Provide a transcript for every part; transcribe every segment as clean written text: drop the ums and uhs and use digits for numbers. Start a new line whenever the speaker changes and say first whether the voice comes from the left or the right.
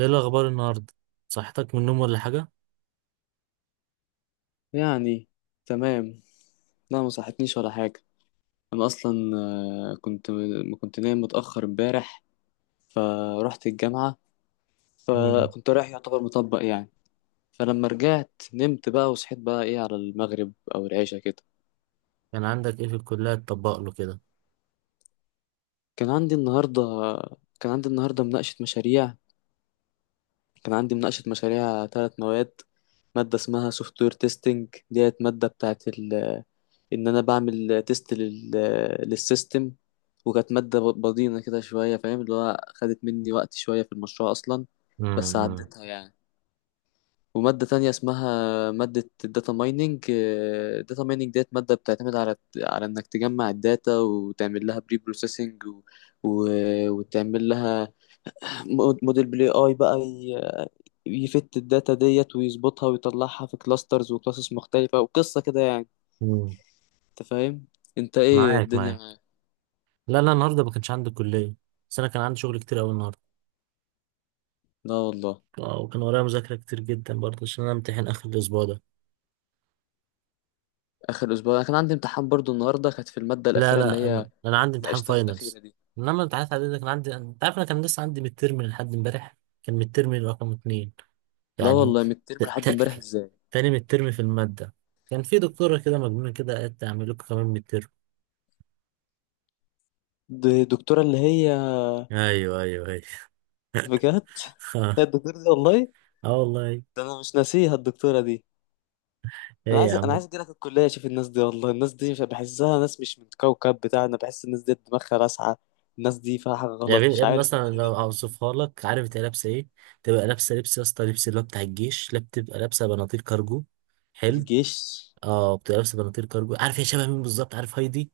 right: ايه الاخبار النهارده؟ صحتك من النوم ولا حاجه؟
left: يعني، تمام. لا، ما صحتنيش ولا حاجة. أنا أصلا، آه، كنت ما كنت نايم متأخر امبارح. فرحت الجامعة.
right: امم.
left: فكنت رايح يعتبر مطبق، يعني. فلما رجعت نمت بقى وصحيت بقى إيه على المغرب أو العشاء كده.
right: كان عندك ايه في الكليه تطبق له كده؟
left: كان عندي النهاردة كان عندي النهاردة مناقشة مشاريع. كان عندي مناقشة مشاريع ثلاث مواد. مادة اسمها سوفت وير تيستنج، ديت مادة بتاعت ان انا بعمل تيست للسيستم. وكانت مادة بضينة كده شوية، فاهم؟ اللي هو خدت مني وقت شوية في المشروع اصلا. بس
right: امم،
left: عديتها، يعني. ومادة تانية اسمها مادة الداتا مايننج. الداتا مايننج ديت مادة بتعتمد على انك تجمع الداتا وتعمل لها بري بروسيسنج و... وتعمل لها موديل بلاي اي بقى يفت الداتا ديت ويظبطها ويطلعها في كلاسترز وكلاسز مختلفة، وقصة كده، يعني.
right: امم.
left: انت فاهم؟ انت، ايه
right: معاك، معاك.
left: الدنيا؟
right: لا، لا، النهارده ما كانش عندي كليه. بس انا كان عندي شغل كتير قوي النهارده.
left: لا والله.
right: وكان ورايا مذاكره كتير جدا برضه عشان انا امتحن اخر الاسبوع ده.
left: اخر اسبوع انا كان عندي امتحان برضو، النهارده كانت في الماده
right: لا،
left: الاخيره اللي
right: لا،
left: هي
right: أنا عندي امتحان
left: ناقشتها الاخيره
right: فاينلز.
left: دي.
right: انما الامتحانات العاديه ده كان عندي، انت عارف انا كان لسه عندي ميد ترم لحد امبارح. كان ميد ترم رقم 2
left: لا
right: يعني.
left: والله، من الترم
right: ت...
left: لحد امبارح
right: ت...
left: ازاي؟
right: تاني ميد ترم في الماده. كان في دكتوره كده مجنونه كده، قالت اعمل لكم كمان ميد.
left: دي الدكتوره اللي هي.
right: ايوه، ايوه، ايوه.
left: بجد؟ هي الدكتوره دي والله.
right: اه والله.
left: ده انا مش ناسيها الدكتوره دي. انا
right: ايه يا
left: عايز انا
right: عم؟
left: عايز اجي لك الكليه اشوف الناس دي، والله الناس دي مش بحسها ناس، مش من الكوكب بتاعنا، بحس الناس دي دماغها لاسعه. الناس دي فيها حاجه
right: يا
left: غلط،
right: ابني، يا
left: مش
right: ابني،
left: عارف
right: مثلا
left: انا ايه
right: لو
left: ده.
right: اوصفها لك، عارف تبقى لابسه ايه؟ تبقى لابسه لبس، يا اسطى، لبس اللي هو بتاع الجيش، لا بتبقى لابسه بناطيل كارجو. حلو.
left: الجيش.
right: اه، بتبقى لابسه بناطيل كارجو، عارف هي شبه مين بالظبط؟ عارف هايدي؟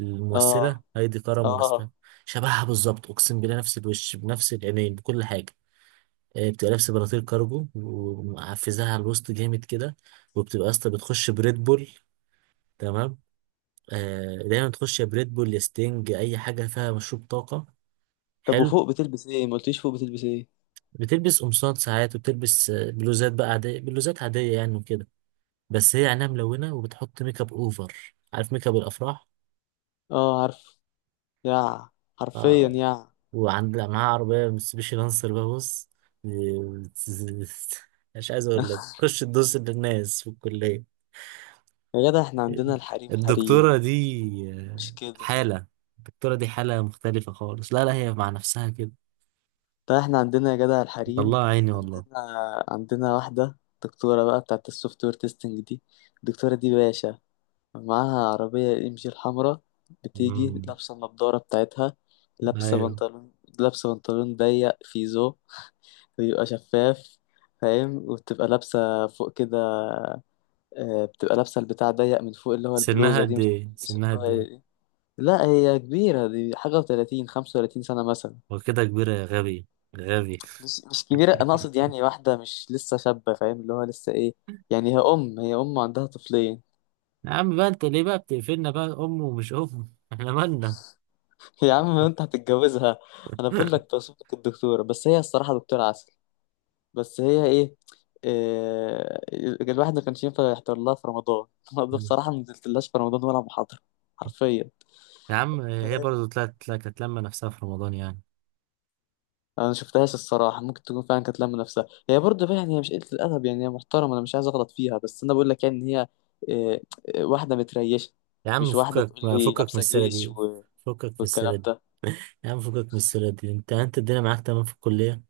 right: الممثله
left: اه،
right: هايدي كرم ولا اسمها؟
left: اه.
right: شبهها بالظبط، اقسم بالله، نفس الوش بنفس العينين بكل حاجه. بتبقى لابسه بناطيل كارجو ومعفزاها على الوسط جامد كده. وبتبقى يا اسطى بتخش بريد بول. تمام. دايما تخش يا بريد بول يا ستينج، اي حاجه فيها مشروب طاقه.
left: طب
right: حلو.
left: وفوق بتلبس ايه؟ ما قلتليش فوق بتلبس ايه.
right: بتلبس قمصان ساعات، وبتلبس بلوزات بقى عاديه، بلوزات عاديه يعني وكده. بس هي عينها ملونه وبتحط ميك اب اوفر، عارف ميك اب الافراح؟
left: اه، عارف. يا، حرفيا
right: آه،
left: يا.
right: وعند، لا، معاها عربيه mitsubishi لانسر بقى، بص. مش عايز اقول لك تخش تدوس للناس في الكليه.
left: يا جدع، احنا عندنا الحريم حريم.
right: الدكتوره دي
left: مش كده؟
right: حاله. الدكتوره دي حاله مختلفه خالص، لا، لا، هي مع نفسها كده.
left: طيب احنا عندنا يا جدع الحريم.
right: الله، عيني والله.
left: عندنا عندنا واحدة، دكتورة بقى بتاعت السوفت وير تيستنج دي. الدكتورة دي باشا، معاها عربية MG الحمراء. بتيجي
right: مم.
left: لابسة النضارة بتاعتها، لابسة
right: ايوه.
left: بنطلون. لابسة بنطلون ضيق فيزو، بيبقى شفاف، فاهم؟ وبتبقى لابسة فوق كده، بتبقى لابسة البتاع ضيق من فوق، اللي هو
right: سنها
left: البلوزة دي
right: قد
left: مش عارف
right: ايه؟ سنها
left: بيسموها
right: قد ايه؟
left: ايه. لا هي كبيرة، دي حاجة وتلاتين، 35 سنة مثلا.
right: وكده كبيرة يا غبي؟ غبي!
left: مش كبيرة، أنا أقصد يعني واحدة مش لسه شابة، فاهم؟ اللي هو لسه إيه، يعني هي أم عندها طفلين.
right: يا عم بقى، انت ليه بقى بتقفلنا بقى ام ومش ام، احنا مالنا؟
left: يا عم، ما أنت هتتجوزها. أنا بقول لك توصف لك الدكتورة، بس هي الصراحة دكتورة عسل. بس هي إيه, إيه الواحد ما كانش ينفع يحضر لها في رمضان. أنا بصراحة ما نزلتلهاش في رمضان ولا محاضرة. حرفيا.
right: يا عم، هي
left: فاهم؟
right: برضه طلعت كانت لما نفسها في رمضان يعني.
left: انا ما شفتهاش الصراحه، ممكن تكون فعلا كانت لامه نفسها، هي برضه بقى يعني، هي مش قله الادب، يعني هي محترمه، انا مش عايز اغلط فيها، بس انا بقول لك يعني ان هي آه، واحده متريشه.
right: يا عم
left: مش واحده
right: فكك.
left: تقول لي
right: فكك من
left: لابسه
right: السيرة
left: جيش
right: دي. فكك من السيرة
left: والكلام
right: دي.
left: ده.
right: يا عم فكك من السيرة دي، انت الدنيا معاك تمام في الكلية؟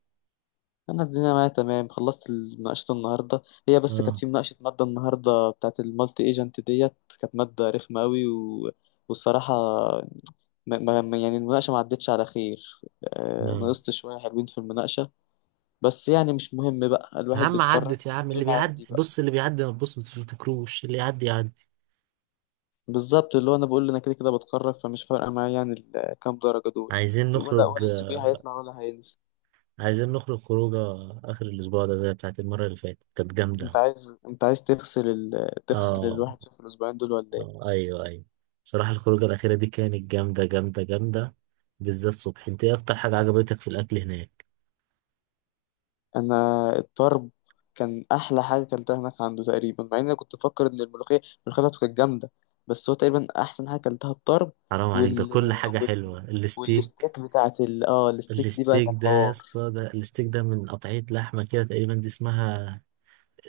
left: انا الدنيا معايا تمام، خلصت مناقشه النهارده. هي بس كانت
right: اه،
left: في مناقشه ماده النهارده بتاعت المالتي ايجنت ديت. كانت ماده رخمه قوي والصراحه يعني المناقشه ما عدتش على خير.
right: اه.
left: نقصت شويه حلوين في المناقشه. بس يعني مش مهم بقى،
right: يا
left: الواحد
right: عم
left: بيتخرج.
right: عدت، يا عم اللي
left: بيقول عادي
right: بيعدي،
left: بقى.
right: بص، اللي بيعدي ما تبص ما تفتكروش، اللي يعدي يعدي.
left: بالظبط، اللي هو انا بقول انا كده كده بتخرج، فمش فارقه معايا يعني كام درجه دول،
right: عايزين
left: ولا
right: نخرج
left: ولا الـ GP هيطلع ولا هينزل.
right: عايزين نخرج خروجه. آخر الأسبوع ده زي بتاعت المرة اللي فاتت كانت
left: انت
right: جامدة.
left: عايز انت عايز تغسل تغسل
right: آه،
left: الواحد في الاسبوعين دول ولا ايه.
right: آه، أيوه، أيوه. بصراحة الخروجة الأخيرة دي كانت جامدة، جامدة، جامدة. بالذات صبح، أنت إيه أكتر حاجة عجبتك في الأكل هناك؟
left: انا، الطرب كان احلى حاجه اكلتها هناك عنده تقريبا، مع ان انا كنت بفكر ان الملوخيه. الملوخيه بتاعته كانت جامده. بس هو تقريبا احسن حاجه اكلتها الطرب.
right: حرام عليك، ده
left: وال
right: كل حاجة
left: وال
right: حلوة، الستيك.
left: والستيك بتاعت ال... اه الستيك دي بقى
right: الستيك
left: كانت
right: ده يا
left: حوار.
right: اسطى، ده الستيك ده من قطعية لحمة كده، تقريبا دي اسمها.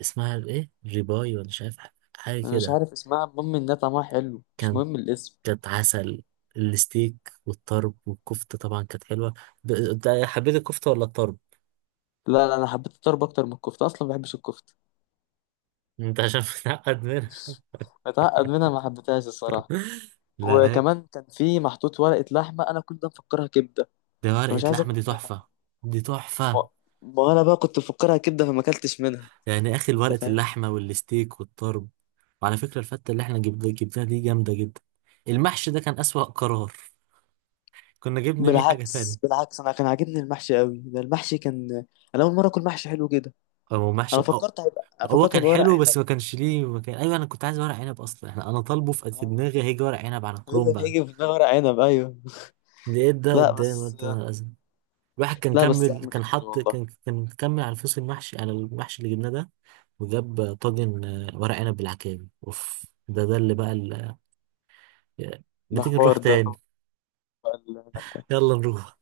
right: اسمها إيه؟ ريباي ولا مش عارف. حاجة
left: انا مش
right: كده.
left: عارف اسمها، المهم انها طعمها حلو، مش
right: كانت
left: مهم الاسم.
right: كانت عسل. الستيك. والطرب والكفتة طبعا كانت حلوة. حبيت الكفتة ولا الطرب؟
left: لا، لا، انا حبيت الطرب اكتر من الكفته، اصلا ما بحبش الكفته.
right: انت عشان متعقد منها.
left: متعقد منها، ما حبيتهاش الصراحة.
right: لا، لا.
left: وكمان كان في محطوط ورقة لحمة، أنا كنت مفكرها كبدة،
right: ده ورقة
left: فمش عايز
right: لحمة
left: آكل
right: دي تحفة.
left: منها.
right: دي
left: ما,
right: تحفة.
left: ما أنا بقى كنت مفكرها كبدة فما أكلتش منها.
right: يعني يا اخي،
left: أنت
right: ورقة
left: فاهم؟
right: اللحمة والستيك والطرب. وعلى فكرة الفتة اللي احنا جبناها دي جامدة جدا. المحشي ده كان أسوأ قرار. كنا جبنا بيه حاجة
left: بالعكس،
right: تانية.
left: بالعكس، أنا كان عاجبني المحشي قوي ده، المحشي كان، أنا أول مرة أكل محشي حلو كده.
right: هو محشي أو.
left: أنا
right: هو
left: فكرت
right: كان
left: هيبقى ورق
right: حلو
left: عنب.
right: بس ما كانش ليه ما كان... ايوه انا كنت عايز ورق عنب اصلا، انا طالبه في
left: آه.
right: دماغي هيجي ورق عنب على
left: إيه اللي
right: كرومب
left: هيجي في دماغي ورق عنب، أيوه.
right: لقيت ده
left: لا،
right: قدامي
left: بس.
right: قلت انا. الواحد كان
left: لا، بس يا
right: كمل،
left: عم
right: كان
left: كان حلو
right: حط،
left: والله.
right: كان كمل على الفصل المحشي على المحشي اللي جبناه ده. وجاب طاجن ورق عنب بالعكاوي، اوف، ده اللي بقى ما
left: ده
right: تيجي نروح
left: حوار ده،
right: تاني؟
left: طب العنب ده.
right: يلا نروح.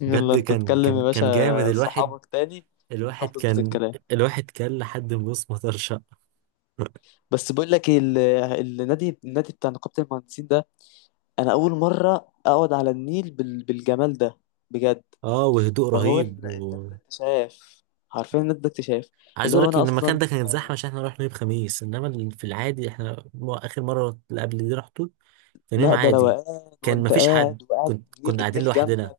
left: يلا
right: بجد
left: أنت
right: كان
left: تكلم
right: كان
left: يا
right: كان جامد
left: باشا
right: الواحد.
left: صحابك تاني، ونروح
right: الواحد
left: نظبط
right: كان.
left: الكلام.
right: الواحد كان لحد ما بص مطر شقة.
left: بس بقول لك إيه، النادي بتاع نقابة المهندسين ده، انا اول مرة اقعد على النيل بالجمال ده، بجد.
right: اه، وهدوء
left: فهو
right: رهيب
left: النادي ده
right: و...
left: اكتشاف، عارفين النادي ده اكتشاف.
right: عايز
left: اللي
right: اقول
left: هو
right: لك
left: انا
right: ان المكان
left: اصلا،
right: ده كانت زحمه عشان احنا رحنا يوم خميس، انما في العادي احنا اخر مره اللي قبل دي رحته. كان يوم
left: لا ده
right: عادي.
left: روقان،
right: كان
left: وانت
right: مفيش حد،
left: قاعد وقاعد،
right: كنت
left: النيل
right: كنا قاعدين
left: النيل
right: لوحدنا.
left: جنبك،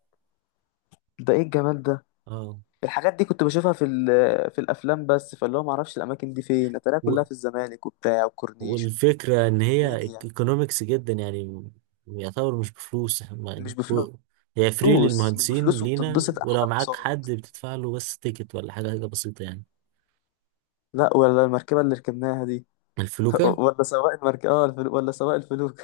left: ده ايه الجمال ده.
right: اه.
left: الحاجات دي كنت بشوفها في الافلام بس، فاللي هو ما اعرفش الاماكن دي فين، اتاريها كلها في الزمالك وبتاع وكورنيش.
right: والفكرة إن هي
left: دنيا.
right: ايكونومكس جدا يعني. يعتبر مش بفلوس هم
left: مش
right: يعني هي فري
left: بفلوس، مش
right: للمهندسين
left: بفلوس،
right: لينا،
left: وبتتبسط احلى
right: ولو معاك
left: انبساط.
right: حد بتدفع له بس تيكت ولا حاجة، حاجة بسيطة يعني.
left: لا ولا المركبة اللي ركبناها دي.
right: الفلوكة.
left: ولا سواق المركبة، ولا سواق الفلوك.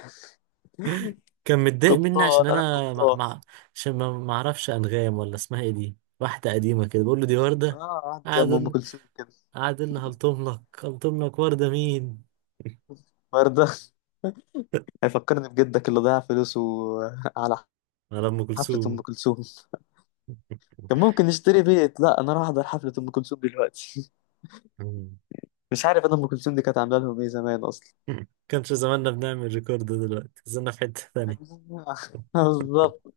right: كان متضايق مني
left: قبطان،
right: عشان
left: أنا
right: أنا
left: القبطان.
right: عشان ما أعرفش أنغام ولا اسمها إيه، دي واحدة قديمة كده بقول له دي وردة.
left: اه، قاعد زي
right: قعد
left: أم
right: يقول-
left: كلثوم كده.
right: قعد يقول لي: هلطم لك، هلطم لك، وردة مين؟
left: وردة. هيفكرني بجدك اللي ضيع فلوسه. على
right: على أم
left: حفلة أم
right: كلثوم.
left: كلثوم. كان ممكن نشتري بيت، لا أنا راح أحضر حفلة أم كلثوم دلوقتي؟ مش عارف أنا أم كلثوم دي كانت عاملة لهم إيه زمان أصلا.
right: كانش زماننا، بنعمل ريكورد دلوقتي؟ زلنا في حتة تانية.
left: بالظبط.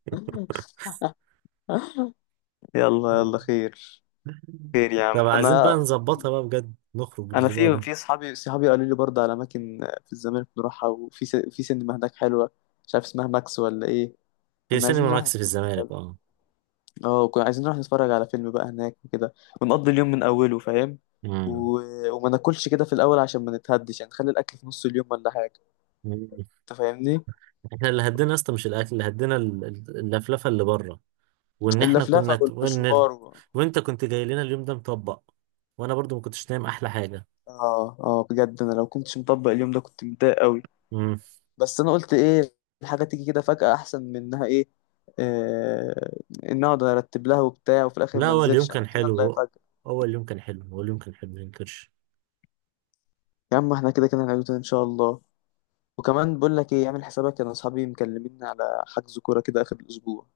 left: يلا يلا خير، خير يا
right: طب
left: عم
right: عايزين بقى
left: أنا.
right: نظبطها بقى، بجد نخرج
left: انا
right: الأسبوع
left: في
right: ده.
left: في صحابي، صحابي قالوا لي برضه على اماكن في الزمالك نروحها، وفي س... في سينما هناك حلوه، مش عارف اسمها ماكس ولا ايه.
right: في
left: كنا عايزين
right: سينما
left: نروح
right: ماكس في الزمالك،
left: نتفرج-
right: اه.
left: اه كنا عايزين نروح نتفرج على فيلم بقى هناك وكده، ونقضي اليوم من اوله، فاهم؟
right: مم.
left: و... وما ناكلش كده في الاول عشان ما نتهدش، يعني نخلي الاكل في نص اليوم ولا حاجه،
right: مم.
left: انت فاهمني؟
right: احنا اللي هدينا اصلا مش الاكل اللي هدينا، اللفلفه اللي بره. وان احنا
left: اللفلفه
right: كنا ت- وان ال-
left: والمشوار
right: وانت كنت جاي لنا اليوم ده مطبق. وانا برضو ما كنتش نايم، احلى حاجه.
left: اه، اه، بجد. انا لو كنتش مطبق اليوم ده كنت متضايق قوي.
right: مم.
left: بس انا قلت ايه، الحاجه تيجي كده فجأة احسن من انها ايه، آه ان اقعد ارتب لها وبتاع وفي الاخر
right: لا،
left: ما
right: هو اليوم
left: انزلش. أنا
right: كان
left: قلت يلا يا
right: حلو.
left: فجأة.
right: اول يوم كان حلو، هو اليوم كان حلو ما ينكرش.
left: يا عم، احنا كده كده هنعمله تاني ان شاء الله. وكمان بقول لك ايه، اعمل حسابك، انا اصحابي مكلميني على حجز كوره كده اخر الاسبوع،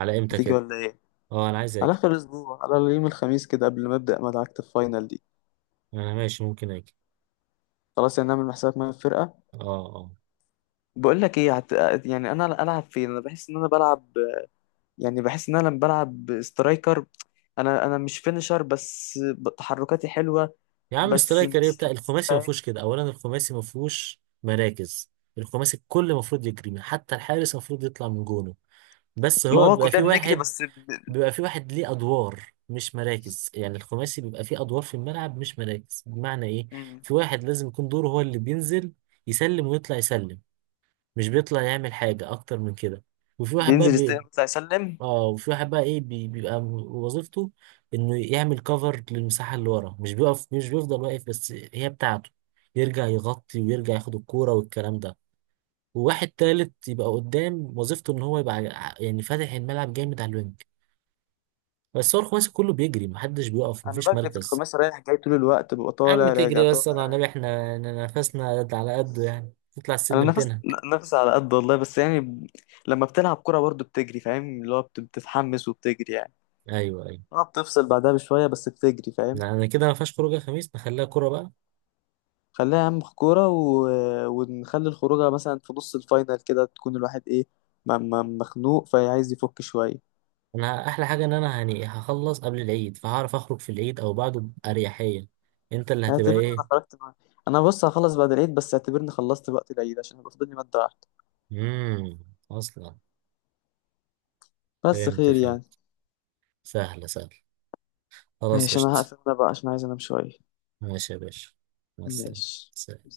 right: على امتى
left: هتيجي
right: كده؟
left: ولا ايه؟
right: اه، انا عايز
left: على
right: اجي.
left: اخر الاسبوع على يوم الخميس كده قبل ما ابدا مدعكه الفاينل دي.
right: انا ماشي، ممكن اجي.
left: خلاص يعني نعمل حسابك معايا في الفرقه.
right: اه، اه.
left: بقول لك ايه يعني انا العب فين، انا بحس ان انا بلعب، يعني بحس ان انا لما بلعب سترايكر، انا مش فينشر، بس تحركاتي حلوه.
right: يا عم
left: بس
right: سترايكر ايه؟
left: مش
right: بتاع الخماسي ما
left: فاهم.
right: فيهوش كده. اولا الخماسي ما فيهوش مراكز. الخماسي الكل المفروض يجري، حتى الحارس المفروض يطلع من جونه. بس
left: ما
right: هو
left: هو
right: بيبقى
left: كلنا
right: في
left: بنجري
right: واحد.
left: بس
right: بيبقى في واحد ليه ادوار مش مراكز، يعني الخماسي بيبقى فيه ادوار في الملعب مش مراكز، بمعنى ايه؟
left: مم.
right: في واحد لازم يكون دوره هو اللي بينزل. يسلم، ويطلع يسلم. مش بيطلع يعمل حاجة اكتر من كده. وفي واحد بقى.
left: بينزل يستلم يطلع يسلم.
right: اه، وفي واحد بقى ايه، بيبقى وظيفته انه يعمل كفر للمساحه اللي ورا، مش بيقف، مش بيفضل واقف بس هي بتاعته. يرجع يغطي ويرجع ياخد الكوره والكلام ده. وواحد تالت يبقى قدام، وظيفته ان هو يبقى يعني فاتح الملعب جامد على الوينج. بس هو الخماسي كله بيجري، محدش بيقف،
left: انا
right: مفيش
left: بجري في
right: مركز.
left: الخماسي رايح جاي طول الوقت، ببقى
right: عم
left: طالع راجع
right: تجري؟ بس
left: طالع
right: انا
left: راجع.
right: النبي احنا إن نفسنا على قده، يعني تطلع
left: انا
right: السلم
left: نفس،
right: تنهك.
left: نفس على قد والله، بس يعني لما بتلعب كرة برضو بتجري، فاهم؟ اللي هو بتتحمس وبتجري، يعني.
right: ايوه، ايوه.
left: اه بتفصل بعدها بشويه بس بتجري، فاهم؟
right: يعني كده ما فيهاش خروجه خميس، نخليها كوره بقى.
left: خليها اهم في كوره ونخلي الخروجه مثلا في نص الفاينل كده، تكون الواحد ايه، مخنوق فعايز يفك شويه.
right: انا احلى حاجه ان انا يعني هخلص قبل العيد، فهعرف اخرج في العيد او بعده باريحيه. انت اللي هتبقى
left: اعتبرني
right: ايه؟
left: انا خرجت معاك. انا بص، هخلص بعد العيد، بس اعتبرني خلصت وقت العيد، عشان هيبقى فاضل لي ماده واحده.
right: امم. اصلا.
left: بس
right: فهمت،
left: خير يعني.
right: فهمت. سهله، سهله. خلاص،
left: ماشي، انا
right: قشطه.
left: هقفل انا بقى عشان عايز انام شويه.
right: ماشي يا باشا. مع السلامه.
left: ماشي.
right: سلام.